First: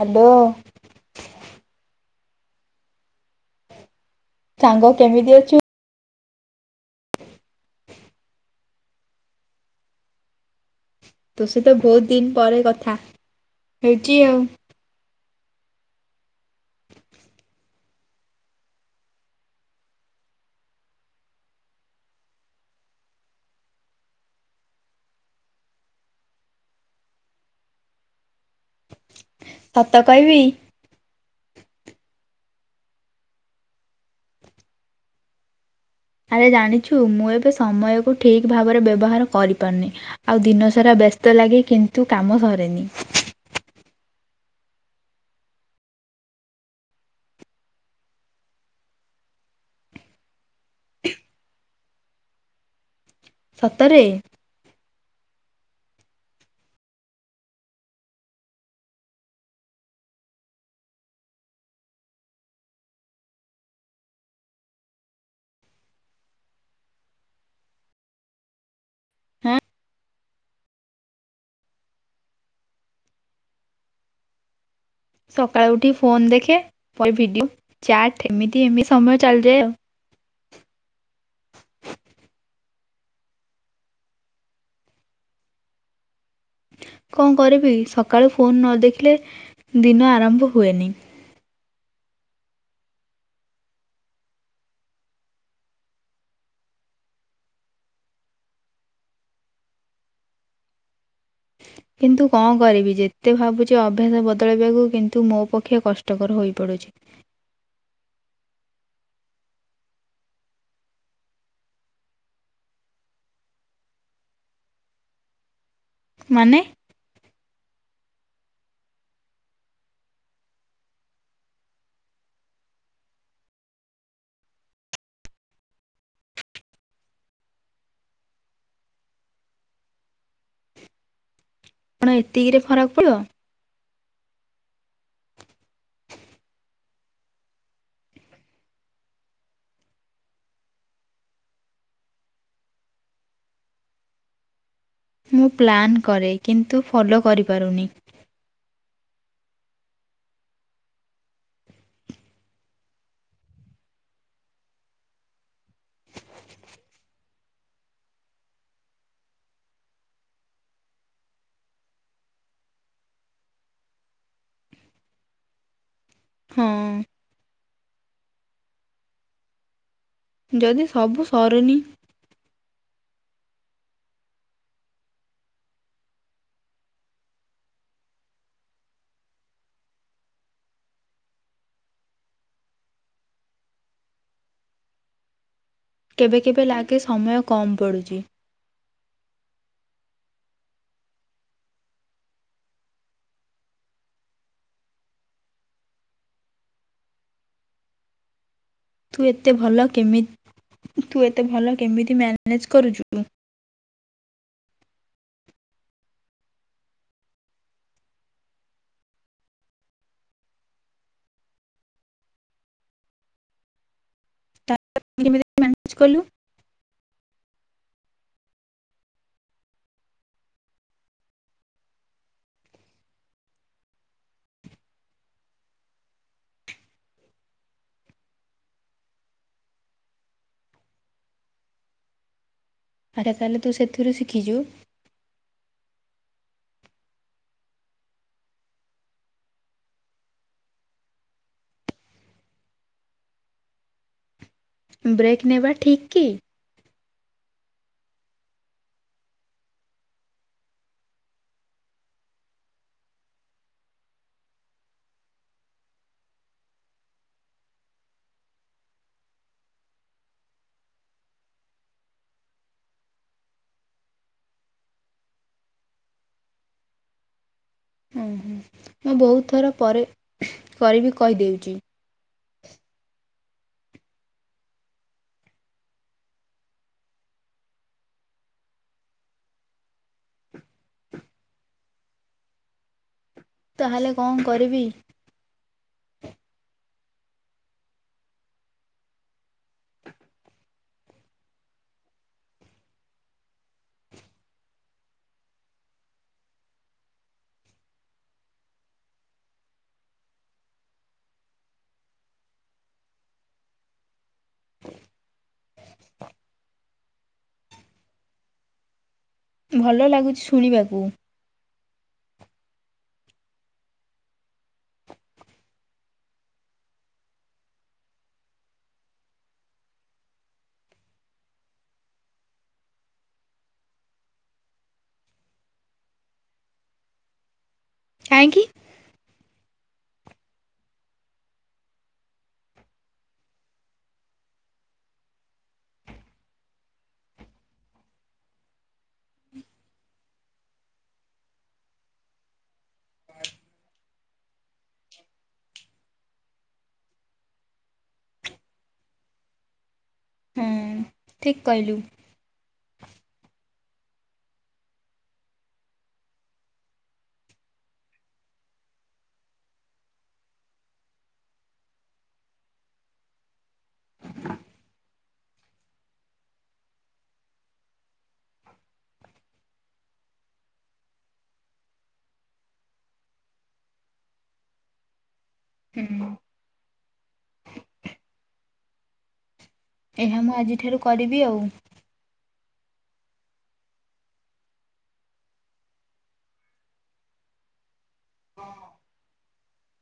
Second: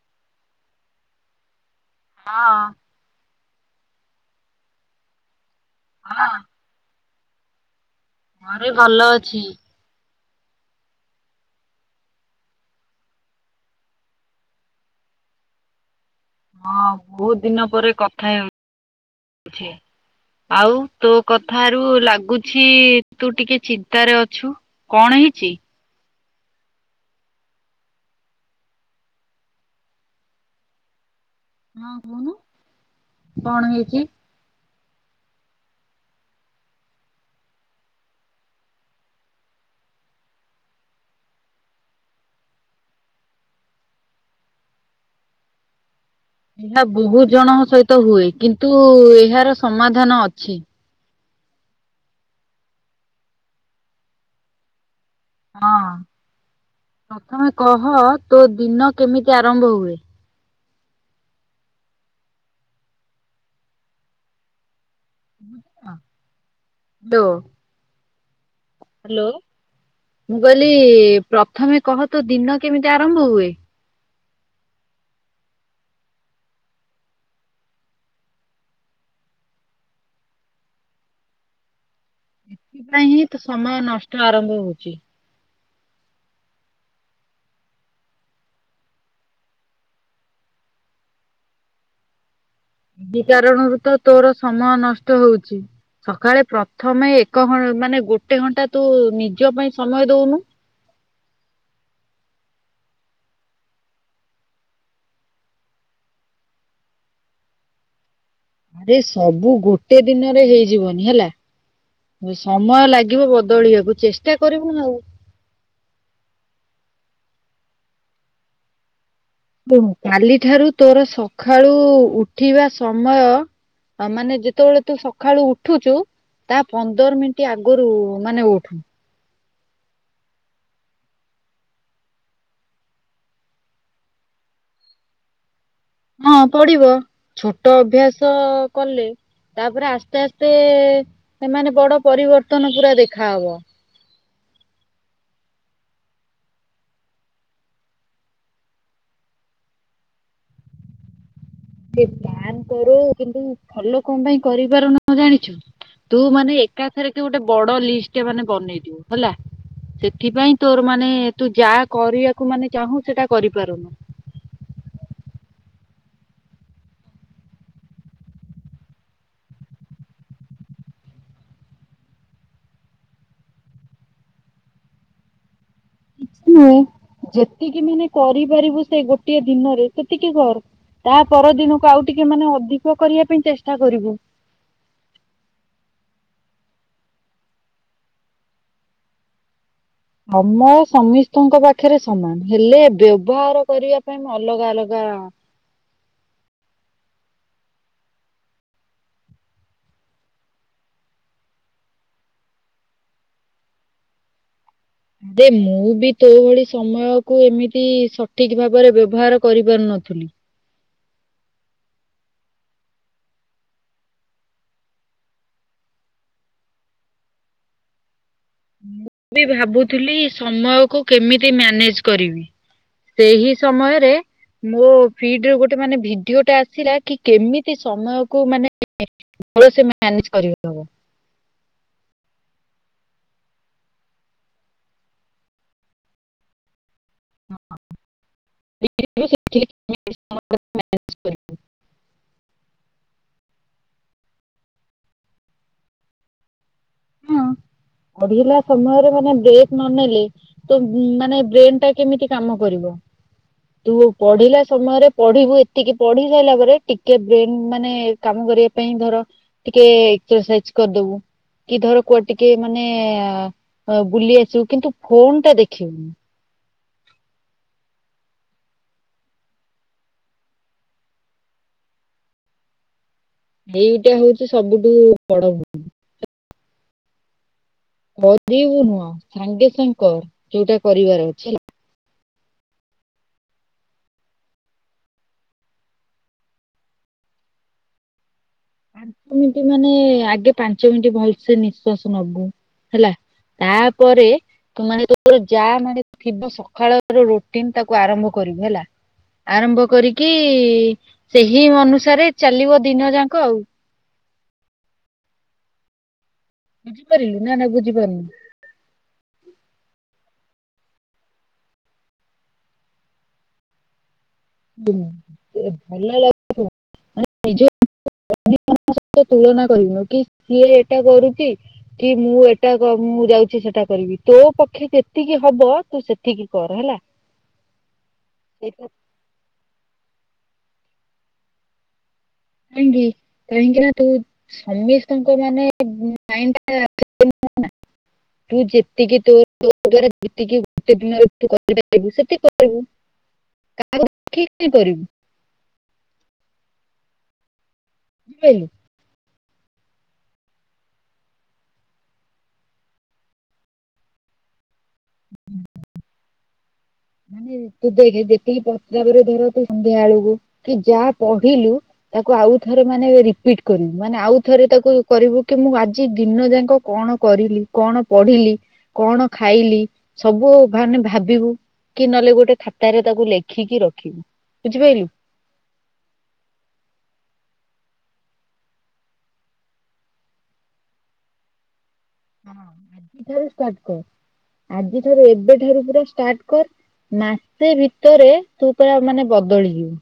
Hello. ହଁ। ସାଙ୍ଗ କେମିତି ଅଛୁ? ହଁ। ହଁ ରେ ଭଲ ଅଛି। ତୋ ସ ହିତ ବହୁତ ଦିନ ପରେ କଥା ହେଉଛି ଆଉ। ହଁ ବହୁତ ଦିନ ପରେ କଥା ହେଉଛି। ଆଉ ତୋ କଥାରୁ ଲାଗୁଛି ତୁ ଟିକେ ଚିନ୍ତାରେ ଅଛୁ। କଣ ହେଇଚି? ସତ କହିବି। ହଁ କହୁନୁ କଣ ହେଇଚି? ଆରେ ଜାଣିଛୁ ମୁଁ ଏବେ ସମୟକୁ ଠିକ୍ ଭାବରେ ବ୍ୟବହାର କରିପାରୁନି। ଆଉ ଦିନସାରା ବ୍ୟସ୍ତ ଲାଗେ କିନ୍ତୁ କାମ ସରେନି। ଏହା ବହୁତ ଜଣଙ୍କ ସହିତ ହୁଏ କିନ୍ତୁ ଏହାର ସମାଧାନ ଅଛି। ସତରେ। ହଁ ପ୍ରଥମେ କହ ତୋ ଦିନ କେମିତି ଆରମ୍ଭ ହୁଏ? ହାଲୋ। ହ୍ୟାଲୋ, ହଁ ମୁଁ କହିଲି ପ୍ରଥମେ କହ ତୋ ଦିନ କେମିତି ଆରମ୍ଭ ହୁଏ? ସକାଳୁ ଉଠି ଫୋନ ଦେଖେ ଫଲ୍ ଭିଡିଓ ଚାଟ୍ ଏମିତି ଏମିତି ସମୟ ଚାଲିଯାଏ ଆଉ। ଏଥିପାଇଁ ହିଁ ତ ସମୟ ନଷ୍ଟ ଆରମ୍ଭ ହଉଚି। କଁ କରିବି ସକାଳୁ ଫୋନ ନ ଦେଖିଲେ ଦିନ ଆରମ୍ଭ ହୁଏନି। ସେ କାରଣରୁ ତ ତୋର ସମୟ ନଷ୍ଟ ହଉଚି। ସକାଳେ ପ୍ରଥମେ ଏକ ଘ ମାନେ ଗୋଟେ ଘଣ୍ଟା ତୁ ନିଜ ପାଇଁ ସମୟ ଦଉନୁ। କିନ୍ତୁ କଁ କରିବି ଯେତେ ଭାବୁଛି ଅଭ୍ୟାସ ବଦଳାଇବାକୁ କିନ୍ତୁ ମୋ ପକ୍ଷେ କଷ୍ ଷ୍ଟକର ହୋଇ ପଡୁଚି। ରେ ସବୁ ଗୋଟେ ଦିନରେ ହେଇଯିବନି ହେଲା। ସମୟ ଲାଗିବ ବଦଳିବାକୁ ଚେଷ୍ଟା କରିବୁ ନା ଆଉ। ମାନେ ଓହୋ, କାଲିଠାରୁ ତୋର ସକାଳୁ ଉଠିବା ସମୟ ତା ମାନେ ଯେତେବେଳେ ତୁ ସକାଳୁ ଉଠୁଚୁ ତା ପନ୍ଦର ମିନିଟ ଆଗରୁ ମାନେ ଉଠୁ। କଣ ଏତିକିରେ ଫରକ ପଡିବ। ହଁ ପଡିବ ଛୋଟ ଅଭ୍ୟାସ କଲେ। ତାପରେ ଆସ୍ତେ ଆସ୍ତେ ସେ ମାନେ ବଡ ପରିବର୍ତ୍ତନ ପୁରା ଦେଖା ହବ। ମୁଁ ପ୍ଲାନ୍ କରେ କିନ୍ତୁ ଫଲୋ କରିପାରୁନି। ସେ ପ୍ଲାନ୍ କରୁ କିନ୍ତୁ ଫଲୋ କଁ ପାଇଁ କରିପାରୁନୁ ଜାଣିଛୁ? ତୁ ମାନେ ଏକାଥରେ କେ ଗୋଟେ ବଡ ଲିଷ୍ଟ ମାନେ ବନେଇ ଥିବୁ ହେଲା। ସେଥିପାଇଁ ତୋର ମାନେ ତୁ ଯାଆ କରିବାକୁ ମାନେ ଚାହୁଁ ସେଟା କରିପାରୁନୁ। ହଁ। ଯଦି ସବୁ ସରୁନି ଯେତିକି ମାନେ କରିପାରିବୁ ସେ ଗୋଟିଏ ଦିନରେ ସେତିକି କର। ତା ପରଦିନକୁ ଆଉ ଟିକେ ମାନେ ଅଧିକ କରିବା ପାଇଁ ଚେଷ୍ଟା କରିବୁ। କେବେ କେବେ ଲାଗେ ସମୟ କମ ପଡୁଚି। ସମ ସମସ୍ତିଙ୍କ ପାଖରେ ସମାନ ହେଲେ ବ୍ୟବହାର କରିବା ପାଇଁ ମୁଁ ଅଲଗାଅଲଗା ତୁ ଏତେ ଭଲ କେମିତ୍ ତୁ ଏତେ ଭଲ କେମିତି ମ୍ୟାନେଜ୍ କରୁଛୁ? ଦେ ମୁଁ ବି ତୋ ଭଳି ସମୟକୁ ଏମିତି ସଠିକ୍ ଭାବରେ ବ୍ୟବହାର କରିପାରୁ ନଥିଲି। ତା କେମିତି ମ୍ୟାନେଜ୍ କଲୁ। ମୁଁ ବି ଭାବୁଥିଲି ସମୟକୁ କେମିତି ମ୍ୟାନେଜ୍ କରିବି। ସେହି ସମୟରେ ମୋ ଫିଡ ରୁ ଗୋଟେ ମାନେ ଭିଡିଓ ଟା ଆସିଲା କି କେମିତି ସମୟକୁ ମାନେ ଭଲ ସେ ମ୍ୟାନେଜ କରି ହବ। ଆଚ୍ଛା ତାହେଲେୁ ସେଥିରୁ ଶିଖିଛୁ। [inaudible] [inaudible] ବ୍ରେକ୍ ନେବା ଠିକ୍ କି ହଁ ପଢିଲା ସମୟରେ ମାନେ ବ୍ରେକ୍ ନନେଲେ ତ ମାନେ ବ୍ରେନ ଟା କେମିତି କାମ କରିବ। ତୁ ପଢିଲା ସମୟରେ ପଢିବୁ ଏତିକି ପଢି ସାରିଲା ପରେ ଟିକେ ବ୍ରେନ ମାନେ କାମ କରିବା ପାଇଁ ଧର ଟିକେ ଏକ୍ସରସାଇଜ କରିଦବୁ। କି ଧର କୁଆ ଟିକେ ମାନେ ବୁଲି ଆସିବୁ କିନ୍ତୁ ଫୋନ ଟା ଦେଖିବୁନି। ଓହ ମୁଁ ବହୁତ ଥର ପରେ କରିବି କହିଦେଉଛି। ଏଇଟା ହଉଛି ସବୁଠୁ ବଡ ଭୁଲ। କରିବୁ ନୁହଁ ସାଙ୍ଗେ ସାଙ୍ଗ କର ଯୋଉଟା କରିବାର ଅଛି ହେଲା। ତାହେଲେ କଣ କରିବି? ପାଞ୍ଚ ମିନିଟ ମାନେ ଆଗେ ପାଞ୍ଚ ମିନିଟ ଭଲସେ ନିଶ୍ଵାସ ନବୁ ହେଲା। ତାପରେ ତୁ ମାନେ ତୋର ଯାହା ମାନେ ଥିବ ସକାଳ ର ରୁଟିନ ତାକୁ ଆରମ୍ଭ କରିବୁ ହେଲା। ଆରମ୍ଭ କରିକି ସେହି ଅନୁସାରେ ଚାଲିବ ଦିନ ଯାକ ଆଉ [inaudible] ବୁଝିପାରିଲୁ ନା ବୁଝିପାରୁନ। ଭଲ ଲାଗୁଛି ଶୁଣିବାକୁ। [unintelligible] ହି ତୁଳନା କରନୁ କି ସିଏ ଏଟା କରୁଛି କି ମୁଁ ଏଟା ମୁଁ ଯାଉଛି ସେଟା କରିବି ତୋ ପକ୍ଷେ କେତିକି ହବ ତୁ ସେତିକି କର ହେଲା। [inaudible] କାହିଁକି? [unintelligible] ସମସ୍ତଙ୍କ ମାନେ ତୁ ଯେତିକି ତୋଦ୍ୱାରା ଯେତିକି ଗୋଟେ ଦିନିବୁ ସେତିକି କରିବୁ। କାହାକୁ ଦେଖିକି କରିବୁ [unintelligible] [unintelligible] ହୁଁ ଠିକ କହିଲୁ। ହୁଁ। ମାନେ ତୁ ଦେଖେ ଯେତିକି ପ୍ରତାବରେ ଧର ତୁ ସନ୍ଧ୍ୟା ବେଳକୁ କି ଯାହା କହିଲୁ ତାକୁ ଆଉଥରେ ମାନେ ରିପିଟ କରିବୁ ମାନେ ଆଉ଼ ଥରେ ତାକୁ କରିବୁ କି ମୁଁ ଆଜି ଦିନ ଯାକ କଣ କରିଲି କଣ ପଢିଲି କଣ ଖାଇଲି ସବୁ ମାନେ ଭାବିବୁ। କି ନହେଲେ ଗୋଟେ ଖାତାରେ ତାକୁ ଲେଖିକି ରଖିବୁ ବୁଝିପାଇଲୁ। ହୁଁ। ଏହା ମୁଁ ଆଜିଠାରୁ କରିବି ଆଉ। ହଁ [unintelligible] କର। ଆଜି ଠାରୁ ଏବେଠାରୁ ପୁରା ଷ୍ଟାର୍ଟ କର ମାସେ ଭିତରେ ତୁ ପୁରା ମାନେ ବଦଳିଯିବୁ।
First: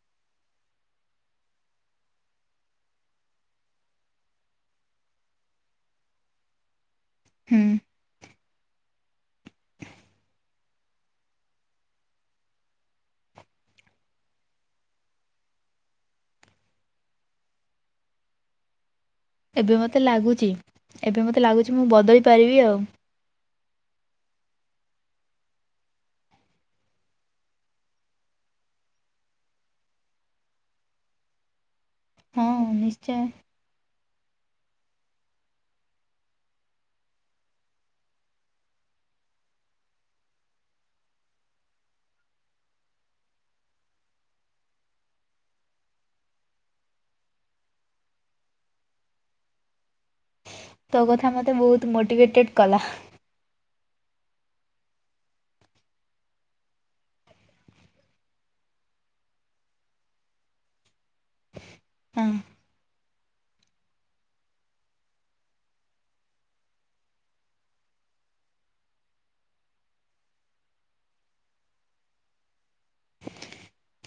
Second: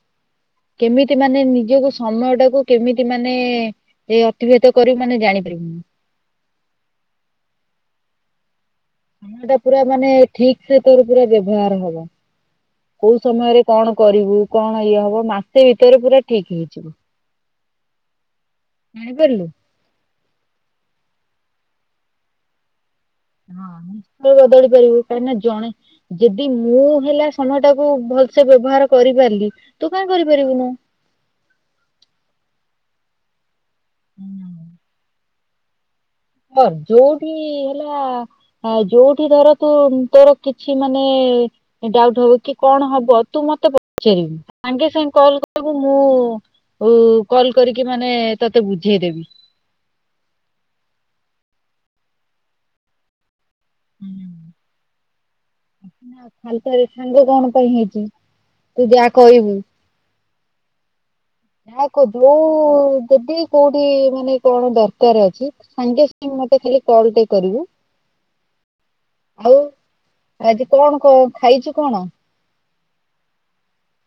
କେମିତି ମାନେ ନିଜକୁ ସମୟ ଟାକୁ କେମିତି ମାନେ ଏଇ ଅତିବାହିତ କରିବୁ ମାନେ ଜାଣିପାରିବୁ। ହୁଁ। ଖାନ ଟା ପୁରା ମାନେ ଠିକ ସେ ତୋର ପୁରା ବ୍ୟବହାର ହବ। କୋଉ ସମୟରେ କଣ କରିବୁ କଣ ଇଏ ହବ ମାସେ ଭିତରେ ପୁରା ଠିକ ହେଇଯିବ। ଯାଣି ପାରିଲୁ। ଏବେ ମୋତେ ଲାଗୁଚି, ଏବେ ମୋତେ ଲାଗୁଚି ମୁଁ ବଦଳି ପାରିବି ଆଉ। ହଁ ବଦଳି ପାରିବୁ କାହିଁକି ନା ଜଣେ ଯଦି ମୁଁ ହେଲା ସମୟ ଟାକୁ ଭଲସେ ବ୍ୟବହାର କରିପାରିଲି ତୁ କାଇ କରିପାରିବୁନୁ। ହଁ ନିଶ୍ଚୟ। ହ ଯୋଉଠି ହେଲା ଆଉ ଯୋଉଠି ଧର ତୁ ତୋର କିଛି ମାନେ ଡାଉଟ ହବ କି କଣ ହବ ତୁ ମତେ ପଚାରିବୁ। ସାଙ୍ଗେ ସାଙ୍ଗେ କଲ କରିବୁ ମୁଁ ଓ କଲ କରିକି ମାନେ ତତେ ବୁଝେଇଦେବି। ତୋ କଥା ମତେ ବହୁତ ମୋଟିଭେଟେଡ କଲା। ଖାଲି ଟାରେ ସାଙ୍ଗ କଣ ପାଇଁ ହେଇଚି ତୁ ଯାହା କହିବୁ ହାକ୍ ହଁ ଯୋଉ ଯଦି କୋଉଠି ମାନେ କଣ ଦରକାର ଅଛି ସାଙ୍ଗେ ସାଙ୍ଗେ ମତେ ଖାଲି କଲ ଟେ କରିବୁ। ଆଉ ଆଜି କଣ କ ଖାଇଚୁ କଣ?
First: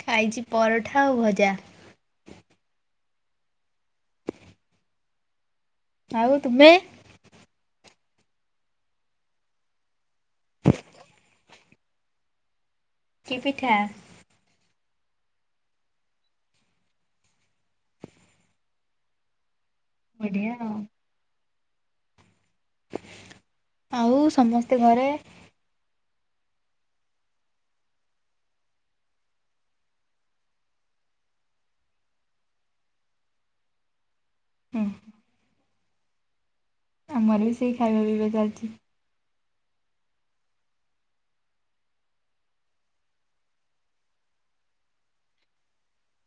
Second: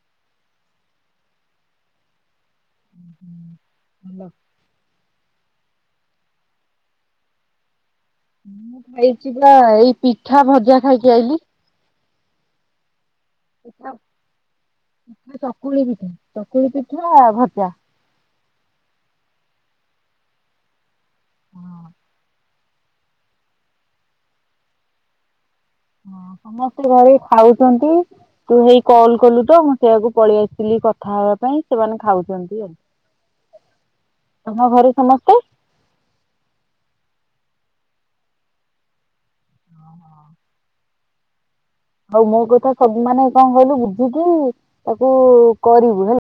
ଖାଇଛି ପରଠା ଆଉ ଭଜା। [unintelligible] ଆଉ ତୁମେ? ଏଇଠି ବା ଏଇ ପିଠା ଭଜା ଖାଇକି ଆଇଲିି। କି ପିଠା? ଚକୁଳି ପିଠା, ଚକୁଳି ପିଠା ଭଜା। ବଢିଆ ଆଉ। ଆଉ ସମସ୍ତେ ଘରେ? ହଁ ସମସ୍ତେ ଘରେ ଖାଉଚନ୍ତି। ତୁ ହେଇ କଲ୍ କଲୁ ତ ମୁଁ ସେଇଆକୁ ପଳେଇ ଆସଥିଲି କଥା ହେବା ପାଇଁ ସେମାନେ ଖାଉଚନ୍ତି ଆଉ। ତମ ହୁଁ ଘରେ ସମସ୍ତେ? ଆମର ବି ସେଇ ଖାଇବା ପିଇବା ଚାଲିଚି। ଓହୋ। ହଉ ମୋ କଥା ସବୁ ମାନେ କଣ କହିଲୁ ବୁଝିକି ତାକୁ କରିବୁ ହେଲା।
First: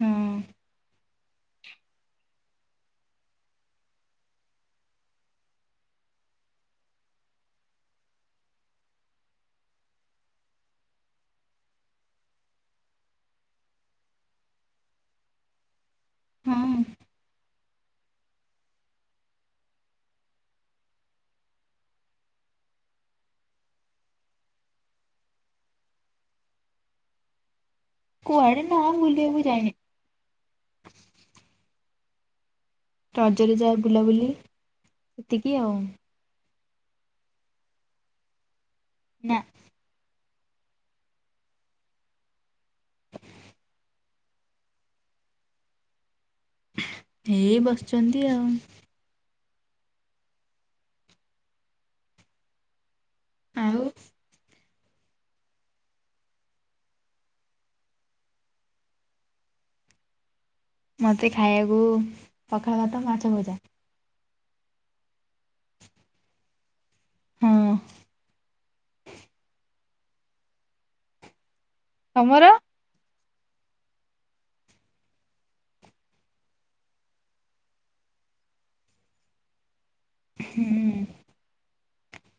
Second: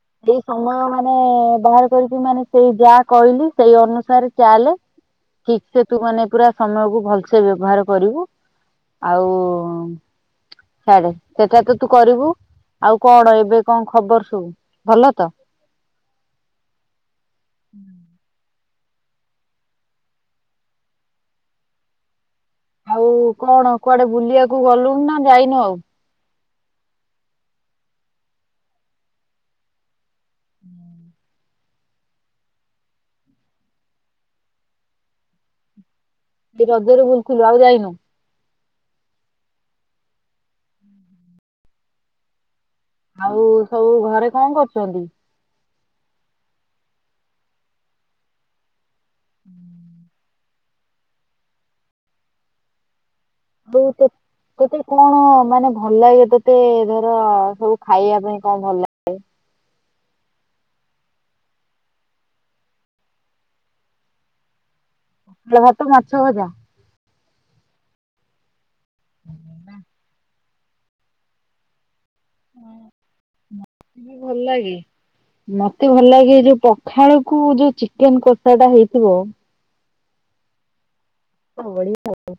ହୁଁ ସେଇ ସମୟ ମାନେ ବାହାର କରିକି ମାନେ ସେଇ ଯାହା କହିଲି ସେଇ ଅନୁସାରେ ଚାଲେ। ଠିକ୍ ସେ ତୁ ମାନେ ପୁରା ସମୟକୁୁ ଭଲସେ ବ୍ୟବହାର କରିବୁ। ଆଉ ଛାଡ଼େ। ସେଟା ତ ତୁ କରିବୁ ଆଉ କଣ ଏବେ କଣ ଖବର ସବୁ? ଭଲ ତ। ହଁ। ଆଉ କଣ କୁଆଡେ ବୁଲିବାକୁ ଗଲୁଣି ନା ଯାଇନୁ ଆଉ? କୁଆଡେ ନାଁ ବୁଲିବାକୁ ଯାଇନି। ରଜରେ ଯା ବୁଲାବୁଲି ସେତିକି ଆଉ। ଏ ରଜରେ ବୁଲୁଥୁଲୁ ଆଉ ଯାଇନୁ। ନା। ଆଉ ସବୁ ଘରେ କଣ କରୁଛନ୍ତି? ଏଇ ବସଛନ୍ତି ଆଉ। ଆଉ [unintelligible] ତୋତେ କଣ ମାନେ ଭଲ ଲାଗେ ତୋତେ ଧର ସବୁ ଖାଇବା ପାଇଁ କଣ ଭଲ ଲାଗେ? ମତେ ଖାଇବାକୁ ପଖାଳ ଭାତ, ମାଛ ଭଜା। ପଖାଳ ଭାତ, ମାଛ ଭଜା। ହଁ। [inaudible] ତମର। ଭଲ ଲାଗେ। ମତେ ଭଲ ଲାଗେ ଏ ଯୋଉ ପଖାଳକୁ ଯୋଉ ଚିକେନ କଷା ଟା ହେଇଥିବ। ହୁଁ। ହଁ ବଢିଆ ପାଗ।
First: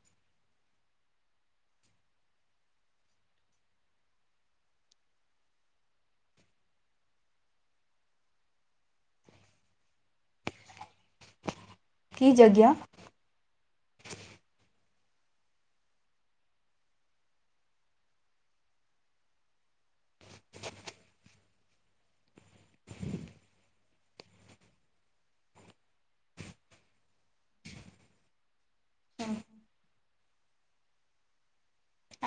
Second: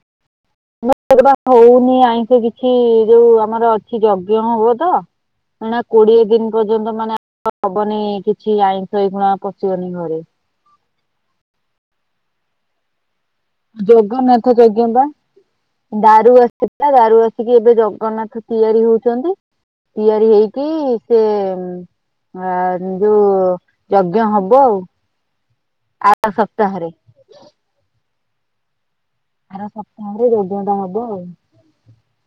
ହଉନି ଆଇଁଷ କିଛି ଯୋଉ ଆମର ଅଛି ଯଜ୍ଞ ହବ ତ। ଏନା କୋଡିଏ ଦିନ ପର୍ଯ୍ୟନ୍ତ ମାନେ ହବନି କିଛି ଆଇଁଷ ଏଇ ଗୁଣା ପଶିବନି ଘରେ। କି ଯଜ୍ଞ? ଜଗନ୍ନାଥ ଯଜ୍ଞ ବା। ଦାରୁ ଆସିଥିଲା ଦାରୁ ଆସିକି ଏବେ ଜଗନ୍ନାଥ ତିଆରି ହଉଚନ୍ତି। ତିଆରି ହେଇକି ସେ ଆ ଯୋଉ ଯଜ୍ଞ ହବ ଆଉ ଆର ସପ୍ତାହରେ। [inaudible] ହୁଁ ଆର ସପ୍ତାହରେ ଯଜ୍ଞ ଟା ହବ ଆଉ।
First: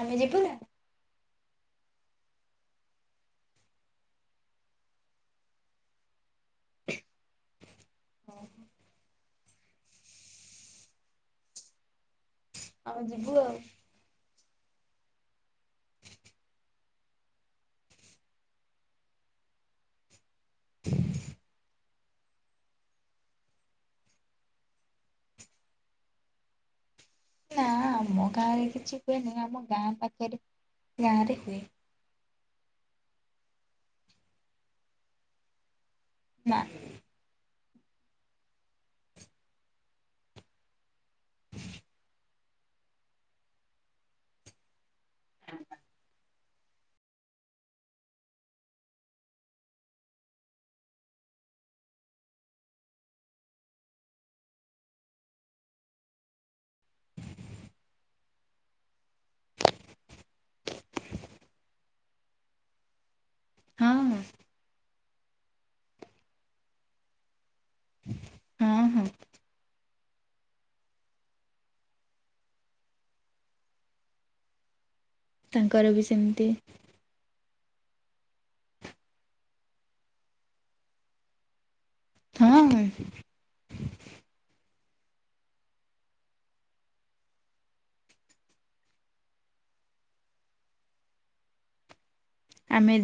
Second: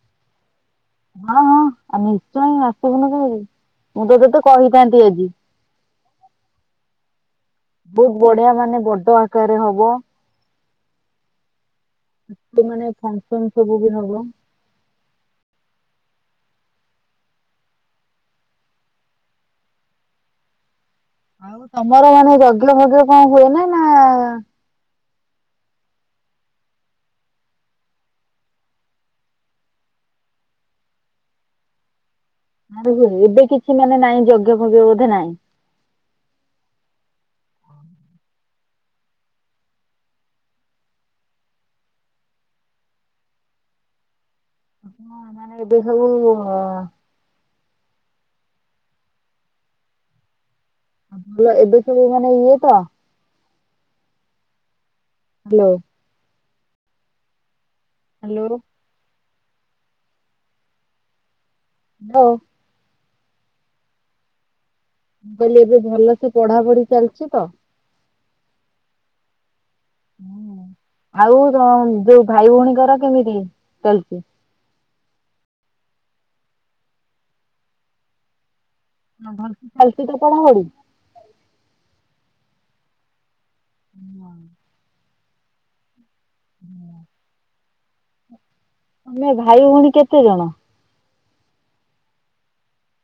ଆମେ ଯିବୁ ନା। ହଁ ହଁ ଆ ନିଶ୍ଚୟ ଆସିବୁନୁ କାହିଁକି ମୁଁ ତ ତତେ କହିଥାନ୍ତି ଆଜି। ବୋହୁତ ବଢିଆ ମାନେ ବଡ ଆକାରରେ ହବ। ମାନେ ଆମେ ଯିବୁ ଫଙ୍କସନ ଆଉ ସବୁ ବି ହବ। [inaudible] ଆଉ ତମର ମାନେ ଯଜ୍ଞ ଭଜ୍ଞ କଣ ହୁଏ ନା ନା? ନା ଆମ ଗାଁରେ କିଛି ହୁଏନି ଆମ ଗାଁ ପାଖରେ ଗାଁରେ ହୁଏ। ଆଁରେ ହୁଏ ଏବେ କିଛି ମାନେ ନାଇଁ ଯଜ୍ଞ ଫଜ୍ଞ ବୋଧେ ନାଇଁ। ନାଁ। [inaudible] ହଁ ମାନେ ଏବେ ସବୁ ଅ ଆ ଭଲ ଏବେ ସବୁ ମାନେ ଇଏ ତ? ହାଲୋ। ହାଲୋ। ଲୋ। ହଁ ହଁ। ମୁଁ କହିଲି ଏବେ ଭଲସେ ପଢ଼ାପଢ଼ି ଚାଲଚି ତ? ଉଁ ହୁଁ। ହୁଁ ଆଉ ତମ ଯୋଉ ଭାଇ ଭଉଣୀଙ୍କର କେମିତି ଚାଲଚି? ତାଙ୍କର ବି ସେମତି ହଁ ଭଲସେ ଚାଲଚି ତ ପଢ଼ାପଢ଼ି? ହଁ ହଁ। ଉଁ ଅଁ ଉଁ ଅଁ ତମେ ଭାଇ ଭଉଣୀ କେତେ ଜଣ? ଆମେ